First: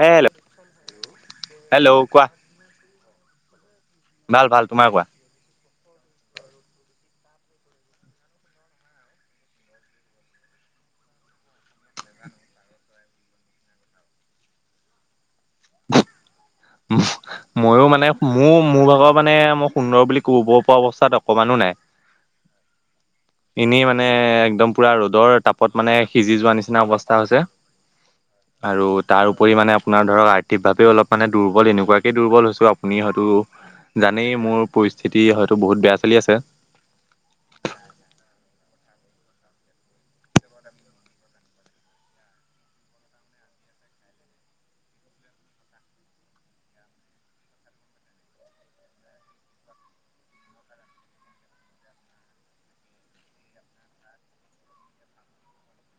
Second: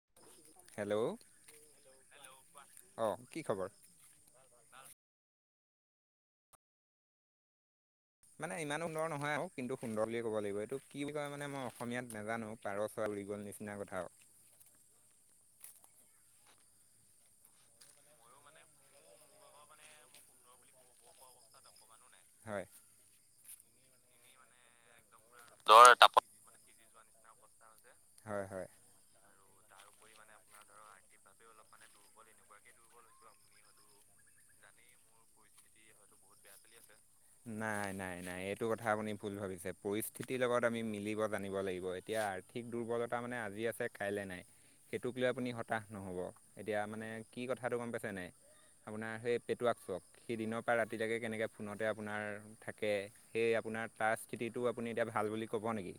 হ hello hello hello কোৱা। অ কি খবৰ? ভাল ভাল। তোমাৰ কোৱা। মানে ইমান সুন্দৰ নহয় আৰু কিন্তু সুন্দৰ বুলিয়ে ক'ব লাগিব, এইটো কি বুলি কয় মানে মই অসমীয়াত নোজানো পাৰ ছোৱালী ফুৰি গ'ল নিচিনা কথা। উ [unintelligible] উম। মইয়ো মানে মোৰ মোৰ ভাগৰ মানে মই সুন্দৰ বুলি ক'ব পৰা অৱস্থাত অকমানো নাই। হয়। এনেই মানে একদম পুৰা ৰ'দৰ তাপত মানে সিজি যোৱা নিচিনা অৱস্থা হৈছে। হয় হয় আৰু তাৰ উপৰি মানে আপোনাৰ ধৰক আৰ্থিক ভাৱে অলপ মানে। দুৰ্বল এনেকুৱাকে দুৰ্বল হৈছো আপুনি হয়তো। জানেই মোৰ পৰিস্থিতি হয়তো বহুত বেয়া চলি আছে। নাই নাই নাই এইটো কথা আপুনি ভুল ভাবিছে পৰিস্থিতিৰ লগত আমি মিলিব জানিব লাগিব এতিয়া। ঠিক দুৰ্বলতা মানে আজি আছে কাইলে নাই। সেইটোক লৈ আপুনি হতাশ নহব এতিয়া মানে কি কথাটো গম পাইছে নাই। আপোনাৰ সেই পেটুৱাকচক সি দিনৰ পৰা ৰাতিলৈকে কেনেকে ফোনত। আপোনাৰ থাকে সেই আপোনাৰ তাৰ স্থিতিটো আপুনি এতিয়া ভাল বুলি ক'ব নেকি।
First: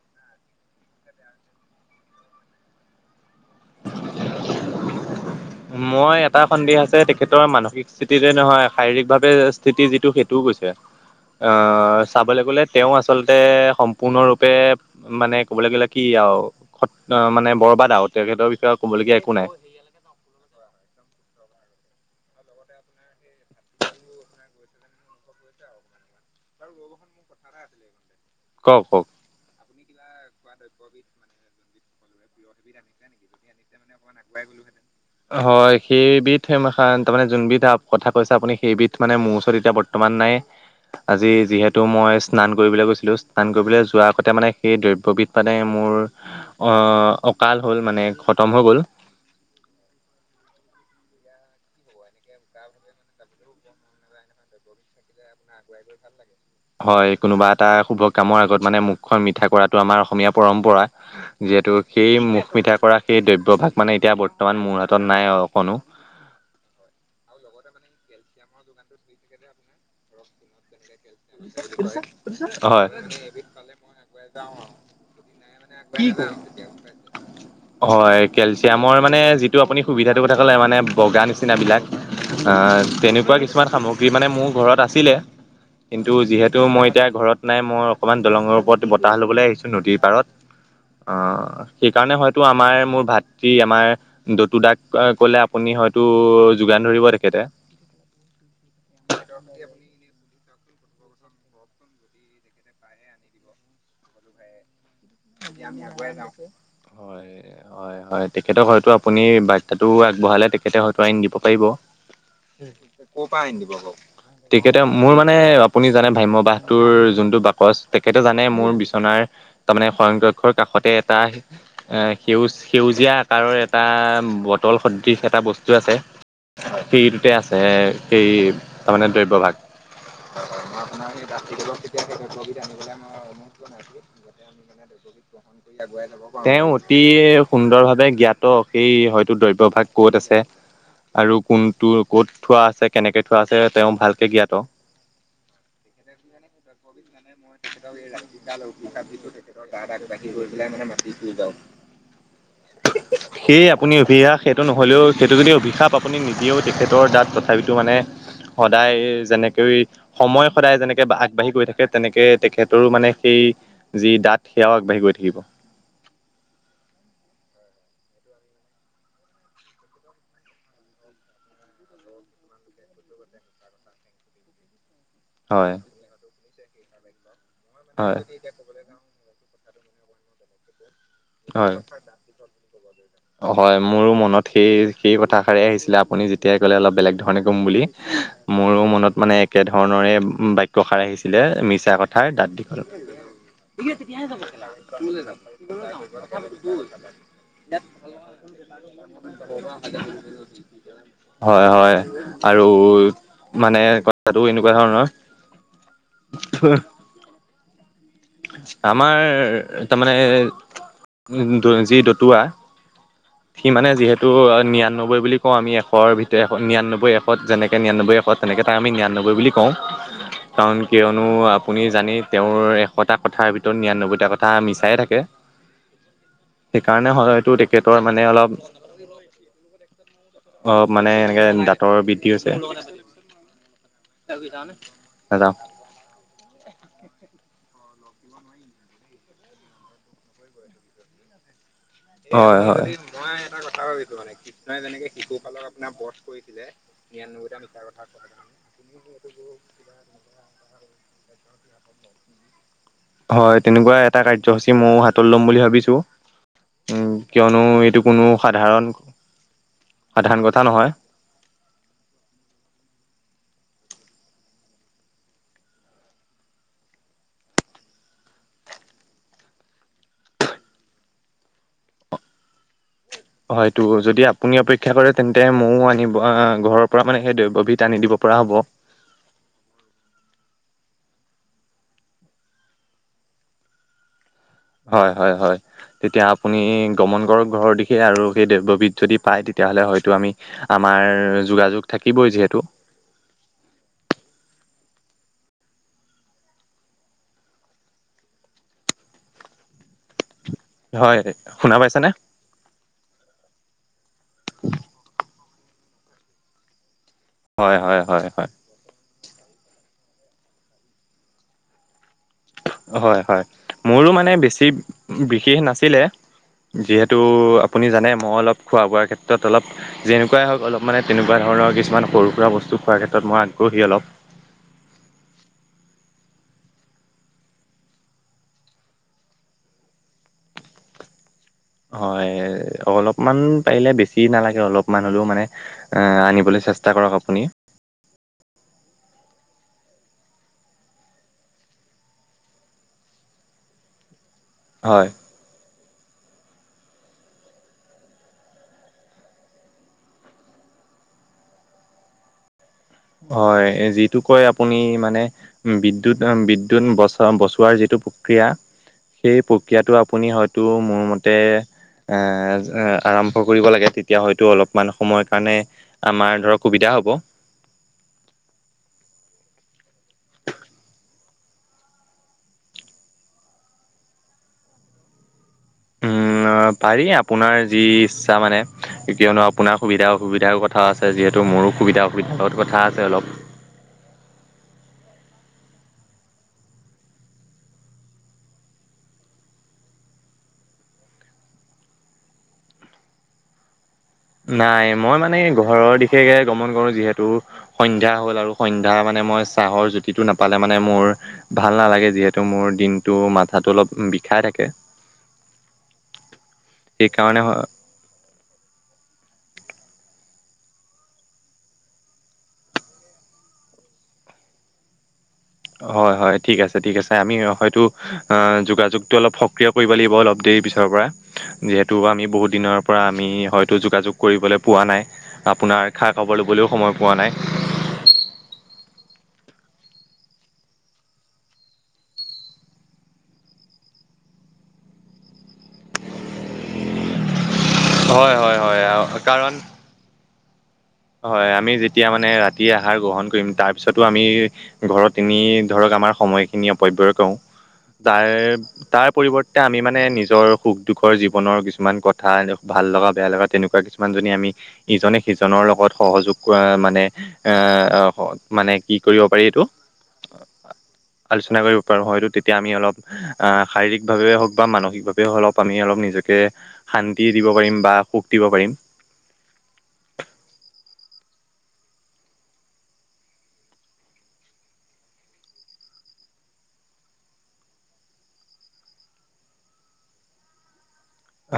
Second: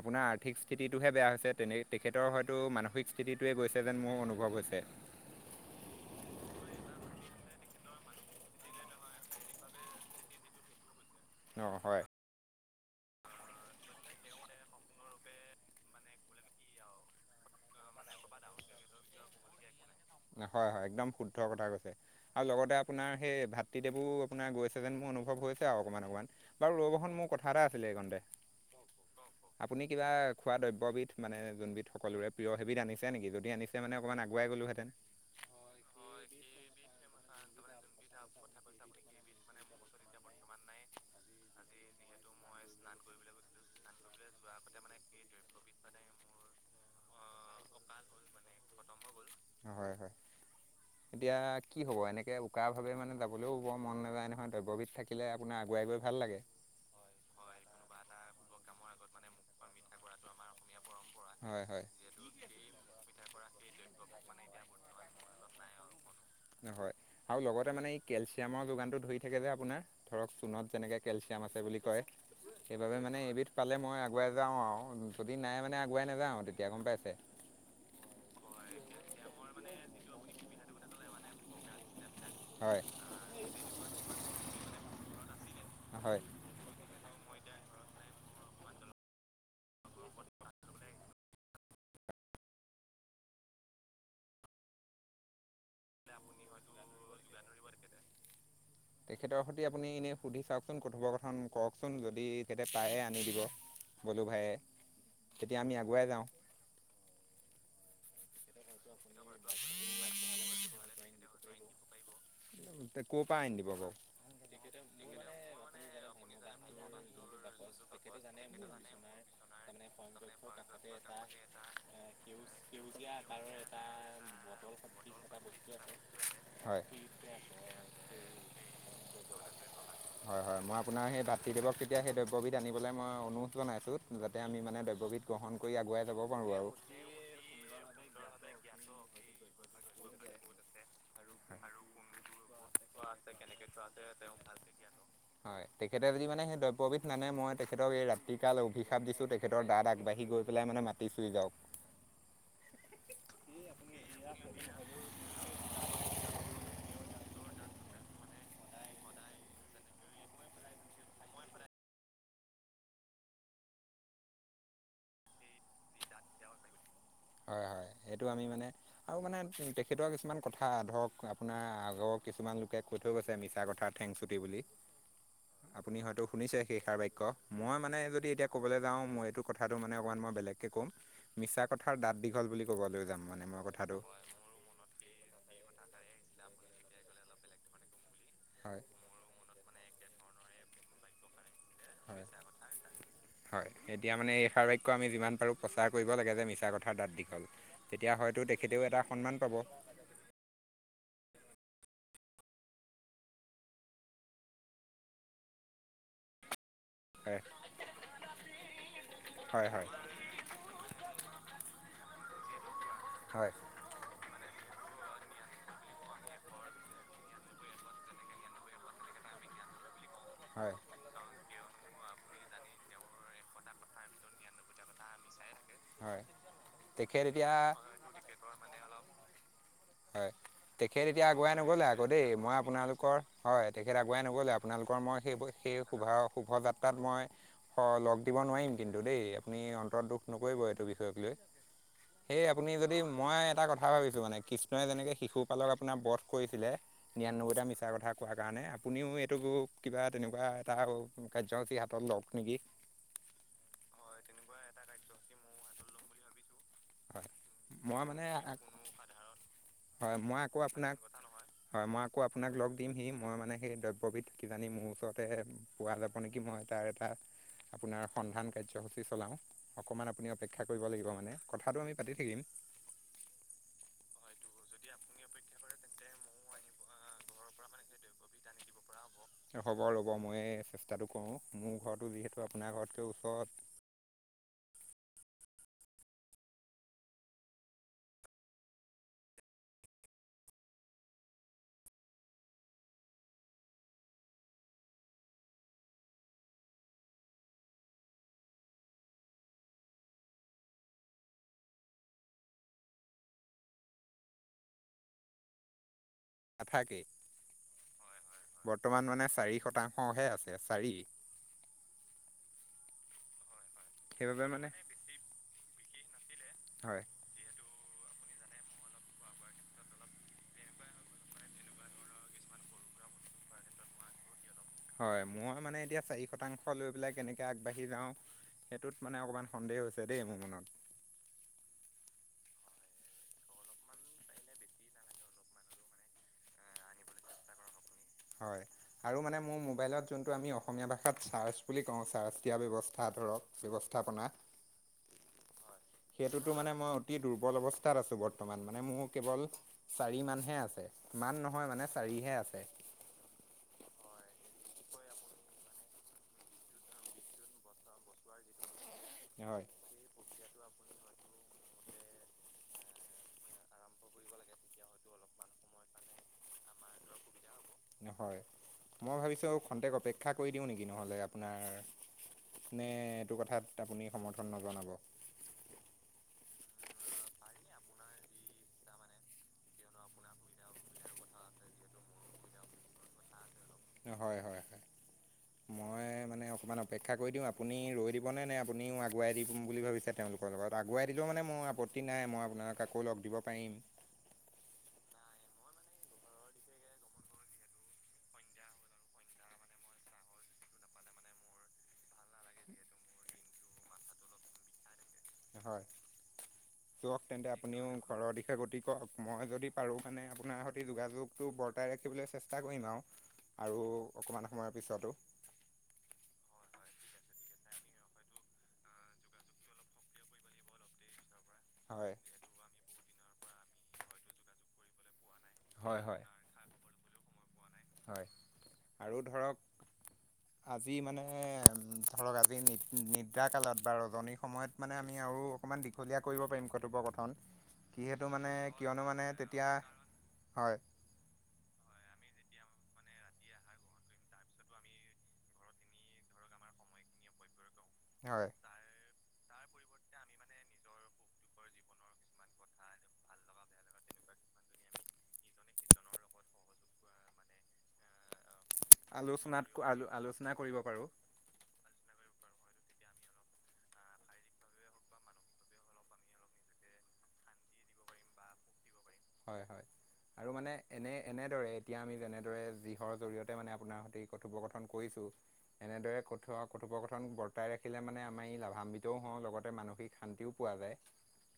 আপোনাৰ আৰ্থিক স্থিতিটোহে বেয়া হৈছে তেনে তেখেতৰ হয়তো মানসিক স্থিতিটোৱে গৈছে যেন মোৰ অনুভৱ হৈছে। [unintelligible] মই এটা সন্দেহ আছে তেখেতৰ মানসিক স্থিতিতে নহয় শাৰীৰিকভাৱে স্থিতি যিটো সেইটোও গৈছে। অ অঁ হয় চাবলৈ গ'লে। তেওঁ আচলতে সম্পূৰ্ণৰূপে মানে ক'বলৈ গ'লে কি আৰু খ মানে বৰ। কবা তেখেতৰ বিষয়ে ক'বলগীয়া একো নাই। হয় হয় একদম শুদ্ধ কথা কৈছে আৰু লগতে আপোনাৰ সেই ভাতৃদেৱো আপোনাৰ গৈছে যেন মোৰ অনুভৱ। কৈছে অকণমান অকণমান বাৰু ৰবহন মোৰ কথা এটা আছিলে এইকাৰণে। কওক কওক। আপুনি কিবা খোৱা দ্ৰব্যবিধ মানে যোনবিধ সকলোৰে প্ৰিয় সেইবিধ আনিছে নেকি যদি আনিছে। মান অকণ আগুৱাই গ'লোহেতেন। হয় সেইবিধ তাৰমানে যোনবিধ কথা কৈছে আপুনি সেইবিধ মানে মোৰ ওচৰত এতিয়া বৰ্তমান নাই। আজি যিহেতু মই স্নান কৰিবলৈ গৈছিলো স্নান কৰিবলৈ যোৱাৰ আগতে মানে সেই দ্ৰব্যবিধ মানে। মোৰ অ অকাল হ'ল মানে খতম হৈ গ'ল। হয় হয়। এতিয়া কি হব এনেকে উকা ভাৱে মানে যাবলৈও বৰ মন নাযায় নহয় দ্ৰব্যবিধ থাকিলে আপোনাৰ আগ- বুৱাই গৈ ভাল লাগে। হয় কোনোবা এটা শুভ কামৰ আগত মানে মুখখন মিঠা কৰাটো আমাৰ অসমীয়া পৰম্পৰা। হয় যিহেতু হয় সেই মুখ মিঠা কৰা সেই দ্ৰব্য ভাগ মানে এতিয়া বৰ্তমান মোৰ হাতত নাই অকনো। [unintelligible] হয় আৰু লগতে মানে এই কেলচিয়ামৰ যোগানটো ধৰি থাকে যে আপোনাৰ ধৰক চূণত যেনেকে। কেলচিয়াম আছে বুলি কয় হয়। সেইবাবে মানে এইবিধ পালে মই আগুৱাই যাওঁ আৰু যদি নাই মানে। পুৱাই নাযাওঁ তেতিয়া গম পাইছে। হয় কেলচিয়ামৰ মানে যিটো আপুনি সুবিধাটো কথা ক'লে মানে বগা নিচিনাবিলাক। আহ হয় তেনেকুৱা কিছুমান সামগ্ৰী মানে মোৰ ঘৰত আছিলে। কিন্তু হয় যিহেতু মই এতিয়া ঘৰত নাই মই অকণমান দলঙৰ ওপৰত বতাহ ল'বলৈ আহিছোঁ নদীৰ পাৰত। অ সেইকাৰণে হয়তো আমাৰ মোৰ ভাতৃ আমাৰ দতু দাক কলে আপুনি। হয়তো যোগান ধৰিব তেখেতে। তেখেতৰ সৈতে আপুনি এনেই সুধি চাওক। চোন কথোপকথন কওকচোন যদি তেয়া পায়ে আনি দিব বলো ভাইয়ে। আজি আমি আগুৱাই যাওঁ। হয় হয় তেখেতক হয়তো আপুনি বাৰ্তাটো আগবঢ়ালে তেখেতে হয়ত আইন দিব পাৰিব। ক'ৰ পৰা আন দিব আকৌ। তেখেতে মোৰ মানে আপুনি জানে ভ্ৰাম্যমাণ বাহটোৰ যোনটো বাকচ তেখেতে জানে মোৰ বিচনাৰ- তামানে। সংয়ক্ষৰ কাষতে এটা সেউজ সেউজীয়া আকাৰৰ এটা বটল স- ডিশ এটা বস্তু আছে। হয় সেইটোত তে আছে এই তাৰমানে দ্ৰব্যভাগ। হয় হয় মই আপোনাৰ সেই ভাতৃদেৱক [unintelligible] তেতিয়া কেতিয়া সেই দ্ৰব্যবিধ কেবিধ আনিবলৈ মই অনুৰোধ জনাইছো যাতে আমি- নাই বেগবীত। [unintelligible] তেওঁ অতি সুন্দৰ ভাৱে জ্ঞাত সেই হয়তো দ্ৰব্য ভাগ কত আছে? আৰু কোনটো ক'ত থোৱা আছে কেনেকে থোৱা আছে তেওঁ ভালকে জ্ঞাত। হয় তেখেতে যদি মানে সেই দ্ৰব্যবি [unintelligible] দিছোঁ তেখেতৰ দাঁত আগবাঢ়ি গৈ পেলাই মানে মাটি চুই যাওক সেই আপুনি অভিশাপ সেইটো নহলেও সেইটো যদি অভিশাপ আপুনি নি এতিয়াও তেখেতৰ তাত তথাপিতো মানে সদায় যেনেকৈ সময় সদায় যেনেকে আগবাঢ়ি গৈ থাকে। তেনেকে তেখেতৰো মানে সেই যি দাঁত সেয়াও আগবাঢ়ি গৈ থাকিব। [inaudible] হয় হয়। সেইটো আমি মানে আৰু মানে তেখেতৰ কিছুমান কথা ধৰক আপোনাৰ আগৰ কিছুমান লোকে কৈ কৈ থৈ গৈছে মিছা কথা থেংছুটি বুলি হয় আপুনি হয়তো শুনিছে শেষাৰ বাক্য মই মানে হয় যদি এতিয়া কবলৈ যাও মই এইটো কথাটো মানে অকণমান মই বেলেগকে ক'ম মিছা কথ দাঁত দীঘল বুলি ক'বলৈ যাম। মানে অ মই হয় কথাটো মোৰো মনত সেই সেই কথাষাৰেই আহিছিলে আপুনি যেতিয়াই ক'লে অলপ বেলেগ ধৰণে কম বুলি। মোৰো হয় মনত মানে একে ধৰণৰে বাক্য সাৰ আহিছিলে। মিছা হয় কথাই দাঁত দীঘল হয় এতিয়া মানে এইষাৰ বাক্য আমি যিমান পাৰোঁ প্ৰচাৰ কৰিব লাগে যে মিছা কথাৰ দাঁত দীঘল [unintelligible] তেতিয়া হয়তো তেখেতেও এটা সন্মান পাব [unintelligible] হয় হয় আৰু মানে কথাটো এনেকুৱা ধৰণৰ [unintelligible] হয় আমাৰ হয় হয় তাৰমানে যি দতুৱা হয় সি মানে যিহেতু নিয়ান- কৈ বুলি কওঁ আমি এশৰ ভিতৰত এ নিৰানব্বৈ এশত যেনেকৈ নিৰানব্বৈ এশত তেনেকৈ তাক আমি নিৰানব্বৈ বুলি কওঁ। হয় কাৰণ কিয়নো আপুনি জানে তেওঁৰ এশটা কথাৰ ভিতৰত নিৰানব্বৈটা কথা মিছাই থাকে। হয় সেইকাৰণে তেখেত এতিয়া হয়টো তেখেতৰ মানে অলপ হয়, অ তেখেত মানে এতিয়া এনেকে আগুৱাই নগলে দাঁতৰ আকৌ দে বৃদ্ধি হৈছে মই আপোনালোকৰ, হয় তেখেত আগুৱাই নগ'লে আপোনালোকৰ মই সেই নাযাওঁ সেই শোভা শোভাযাত্ৰাত মই হয় লগ দিব নোৱাৰিম কিন্তু দেই, আপুনি অন্তৰত দুখ নকৰিব এইটো বিষয়ক লৈ। সেই হয় আপুনি হয়। যদি মই এটা কথা ভাবিছো মানে কৃষ্ণয়ে যেনেকে শিশু কালত আপোনাৰ বধ কৰিছিলে নিৰানব্বৈটা মিছা কথা কোৱা কাৰণে, আপুনিও এইটো কিবা তেনেকুৱা এটা আৰু কাৰ্যসূচী হাতত লওক নেকি? হয় তেনেকুৱা এটা কাৰ্যসূচী মইও হাতত ল'ম বুলি ভাবিছো। উম, হয় কিয়নো মই এইটো কোনো সাধাৰণ মানে হয়, মই সাধাৰণ আকৌ কথা নহয়। আপোনাক, হয় মই আকৌ আপোনাক লগ দিম সি মই মানে সেই দ্ৰব্যবিধ কি জানি মোৰ ওচৰতেহে পোৱা যাব নেকি মই তাৰ এটা আপোনাৰ সন্ধান কাৰ্যসূচী চলাওঁ, অকণমান আপুনি অপেক্ষা কৰিব লাগিব মানে। কথাটো আমি পাতি থাকিম। হয়টো যদি আপুনি অপেক্ষা কৰে তেন্তে মইও আনিব আহ ঘৰৰ পৰা মানে সেইটো [unintelligible] আনি দিব পৰা হ'ব। হ'ব ৰ'ব। মইয়ে চেষ্টাটো কৰোঁ। মোৰ ঘৰতো যিহেতু আপোনাৰ ঘৰতকৈ ওচৰত [inaudible] হয়-হয়-হয় তেতিয়া আপুনি গমন কৰক ঘৰৰ দিশে আৰু সেই [unintelligible] বিধ যদি পায় তেতি তেতিয়াহ'লে হয়তো আমি আমাৰ যোগাযোগ থাকিবই যিহেতু। হয়, শুনা পাইছেনে? নাথাকেই। হয় হয় হয় হয় বৰ্তমান মানে চাৰি শতাংশহে আছে চাৰি। হয় হয়। মোৰো মানে বেছি বিশেষ নাছিলে। হয় যিহেতু আপুনি জানে মই অলপ খোৱা বোৱাৰ ক্ষেত্ৰত অলপ যেনেকুৱাই হওক অলপ মানে তেনেকুৱা ধৰণৰ কিছুমান সৰু সুৰা বস্তু স্তু খোৱাৰ ক্ষেত্ৰত মই আগ্ৰহী অলপ। হয় মই মানে এতিয়া চাৰি শতাংশ লৈ পেলাই কেনেকে আগবাঢ়ি যাওঁ। সেইটোত মানে অকমান সন্দেহ হৈছে দে মোৰ মনত। [unintelligible] হয় অলপমান পাৰিলে বেছি নালাগে অলপমান হলেও মানে, এ আনিবলে চেষ্টা কৰক আপুনি। হয়, আৰু মানে মোৰ মবাইলত যোনটো আমি অসমীয়া ভাষাত চাৰ্ছ বুলি কওঁ চাৰ্ছ দিয়া ব্যৱস্থাটো [unintelligible] ব্যৱস্থাপনা। হয়, সেইটোতো মানে মই অতি দুৰ্বল অৱস্থাত আছো বৰ্তমান মানে মোৰ কেৱল, চাৰি মানহে আছে। ইমান নহয় মানে চাৰিহে আছে। হয়, এ যিটো কয় আপুনি মানে বিদ্যুৎধম বিদ্যুৎ বচা বচোৱাৰ যিটো প্ৰক্ৰিয়া সেই হয় প্ৰক্ৰিয়াটো আপুনি হয়তো মোৰ মতে এ আৰম্ভ কৰিব লাগে। তেতিয়া হয়তো অলপমান সময়ৰ কাৰণে আমাৰ ধৰক সুবিধা হ'ব। হয়। মই ভাবিছোঁ আৰু খন্তেক অপেক্ষা কৰি দিওঁ নেকি? নহ'লে আপোনাৰ নে এইটো কথাত আপুনি সমৰ্থন নজনাব? উম অ পাৰি। আপোনাৰ যি ইচ্ছা মানে। তেতিয়ানো আপোনাৰ সুবিধা-অসুবিধাও কথাও আছে। যিহেতু মোৰো সুবিধা-অসুবিধাৰ কথা আছে অলপ। হয়-হয়-হয়। [inaudible] মানে অকণমান অপেক্ষা কৰি দিওঁ। আপুনি ৰৈ দিবনে নে আপুনিও আগুৱাই দিম বুলি ভাবিছে তেওঁলোকৰ লগত। আগুৱাই দিলেও মানে মানে মোৰ আপত্তি নাই। মই আপোনাক আকৌ লগ দিব পাৰিম। নাই মই মানে ঘৰৰ দিশে গমন কৰো যিহেতু সন্ধ্যা হ'ল আৰু সন্ধ্যা মানে মই চাহৰ জুতিটো নাপালে মানে মোৰ ভাল নালাগে। যিহেতু মোৰ দিনটো মাথাটো অলপ বিষাই থাকে। হয়। চুৱক তেন্তে সেইকাৰণে আপুনিও ঘৰৰ দিশে শে গতি কৰক। মই যদি পাৰোঁ মানে আপোনাৰ সতি যোগাযোগটো বৰ্তাই ৰাখিবলে চেষ্টা কৰিম আও। আৰু অকমান সময়ৰ পিছতো। হয় হয় ঠিক আছে ঠিক আছে। আমি হয়তো অ যোগাযোগটো অলপ সক্ৰিয় কৰিব লাগিব অলপ দে দেই পিছৰ পৰা। যিহেতু হয় আমি বহুত দিনৰ পৰা আমি হয়তো যোগাযোগ কৰিবলে পোৱা নাই। আপোনাৰ হয় খা হয় খবৰ ল'বলও সময় পোৱা নাই। হয় আৰু ধৰক। আজি মানে ধৰক আজি নি নিদ্ৰা কালত বা ৰজনী সময়ত মানে আমি আও অকমান দীঘলীয়া কৰিব পাৰিম কথোপকথন। কিহেতু হয় মানে হয় হয় আহ, কিয়নো মানে কাৰণ তেতিয়া হয়। হয় আমি যেতিয়া মানে ৰাতি আহাৰ গ্ৰহণ কৰিম। তাৰ পিছতো আমি ঘৰত তিনি ধৰক আমাৰ সময়খিনি অপৰ্ব্যই থওঁ। যাৰ হয় তাৰ পৰিৱৰ তে আমি মানে নিজৰ সুখ দুখৰ জীৱনৰ কিছুমান কথা ভাল লগা বেয়া লগা তেনেকুৱা কিছুমান জনী আমি ইজনে সিজনৰ লগত সহযোগ কৰা মানে এ। মানে কি কৰিব পাৰি আলোচনাত এইটো। আলো আলোচনা কৰিব পাৰোঁ আলোচনা কৰিব তই হয় তেতিয়া আমি অলপ শাৰীৰিক ভাৱে হক বা মানসিকভাৱে অলপ আমি অলপ নিজকে শান্তি দিব পাৰিম বা সুখ দিব পাৰিম। হয় হয়। আৰু মানে এনে এনেদৰে এতিয়া আমি যেনেদৰে যিহৰ জৰিয়তে মানে আপোনাৰ সৈতে কথোপকথন কৰিছি লো। এনেদৰে কথো অ কথোপকথন বৰ্তাই ৰাখিলে মানে আমি লাভান্বিতও হওঁ। লগতে মানসিক শান্তিও পোৱা নাই।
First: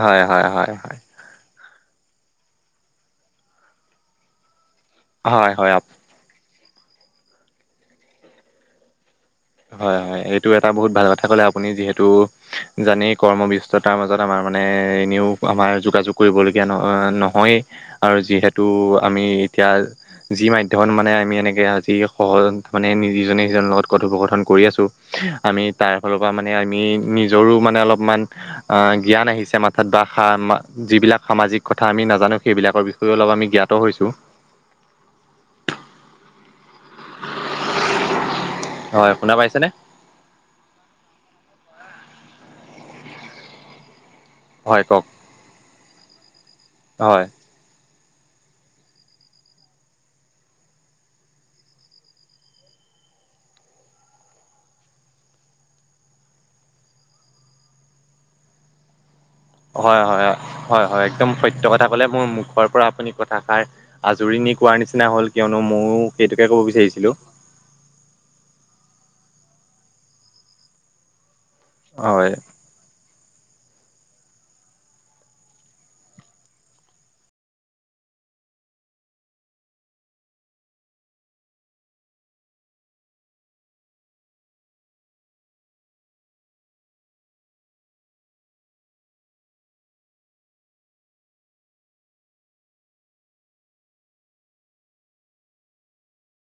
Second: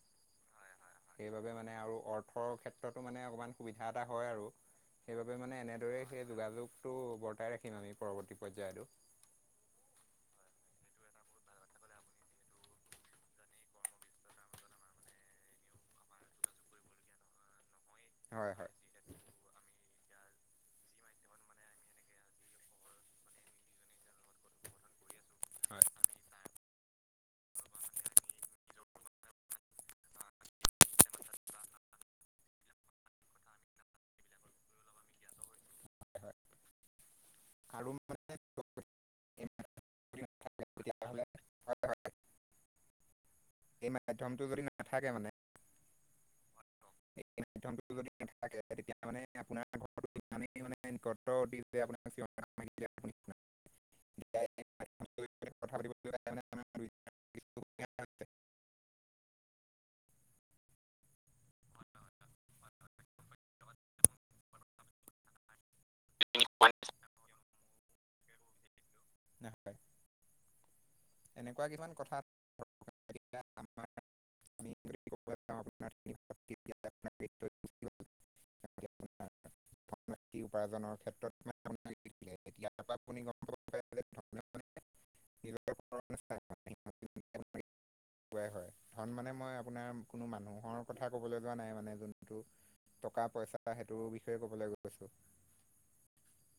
হয়, হয়, হয়, হয়। পথৰ ক্ষেত্ৰতো মানে অকণমান সুবিধা এটা হয় আৰু সেইবাবে হয় মানে হয় এনেদৰেই সেই যোগাযোগ টো বৰ্তাই ৰাখিম আমি পৰৱৰ্তী পৰ্যায়টো। হয়, হয়। এইটো এটা বহুত ভাল কথা কলে আপুনি। যিহেতু জানেই কৰ্মব্যস্ততাৰ মাজত আমাৰ মানে এনেও আমাৰ যোগাযোগ কৰিবলগীয়া ন নহয়েই আৰু হয় যিহেতু হয় আমি এতিয়া যি মাধ্যমত মানে আমি এনেকে আজি সহজ মানে যিজনে সিজনৰ লগত কথোপক কৰি আছো আমি হয়। তাৰ ফালৰ পৰা মানে আমি নিজৰো মানে অলপমান জ্ঞান আহিছে মাথাত বা য বিলাক সামাজিক কথা আমি নাজানো সেইবিলাকৰ বিষয়েও অলপ আমি জ্ঞাত হৈছো [inaudible] আৰু মানে হয় শুনা পাইছে নে? তেতিয়াহলে ভাল এই মাধ্যমটো যদি হয় কওক নাথাকে মানে হয় এই মাধ্যমটো নাথাকে তেতিয়া মানে আপোনাৰ ঘৰত মানে ক [inaudible] [inaudible] [unintelligible] হয় হয় হয় হয় হয় একদম সত্য‌ কথা কলে মোৰ মুখৰ পৰা আপুনি কথাষাৰ আজৰি কোৱাৰ নিচিনা হ'ল কিয়নো ময়ো সেইটোকে ক'ব বিচাৰিছিলো নাই এনেকুৱা কিমান কথা হয় এতিয়া আমাৰ আমি যদি ক'বলৈ যাওঁ আপোনাৰ তিনি [inaudible] ভাগ তেতিয়া আপোনাৰ এইটো গুচি গ'ল এতিয়া আপোনাৰ [inaudible] ধন উপাৰ্জনৰ ক্ষেত্ৰত [unintelligible] নিজৰ ওপৰত [inaudible] কুৱাই হয়। ধন মানে মই আপোনাৰ কোনো মানুহৰ কথা ক'বলৈ যোৱা নাই মানে যোনটো টকা-পইচা সেইটো বিষয়ে ক'বলৈ গৈছোঁ। [inaudible]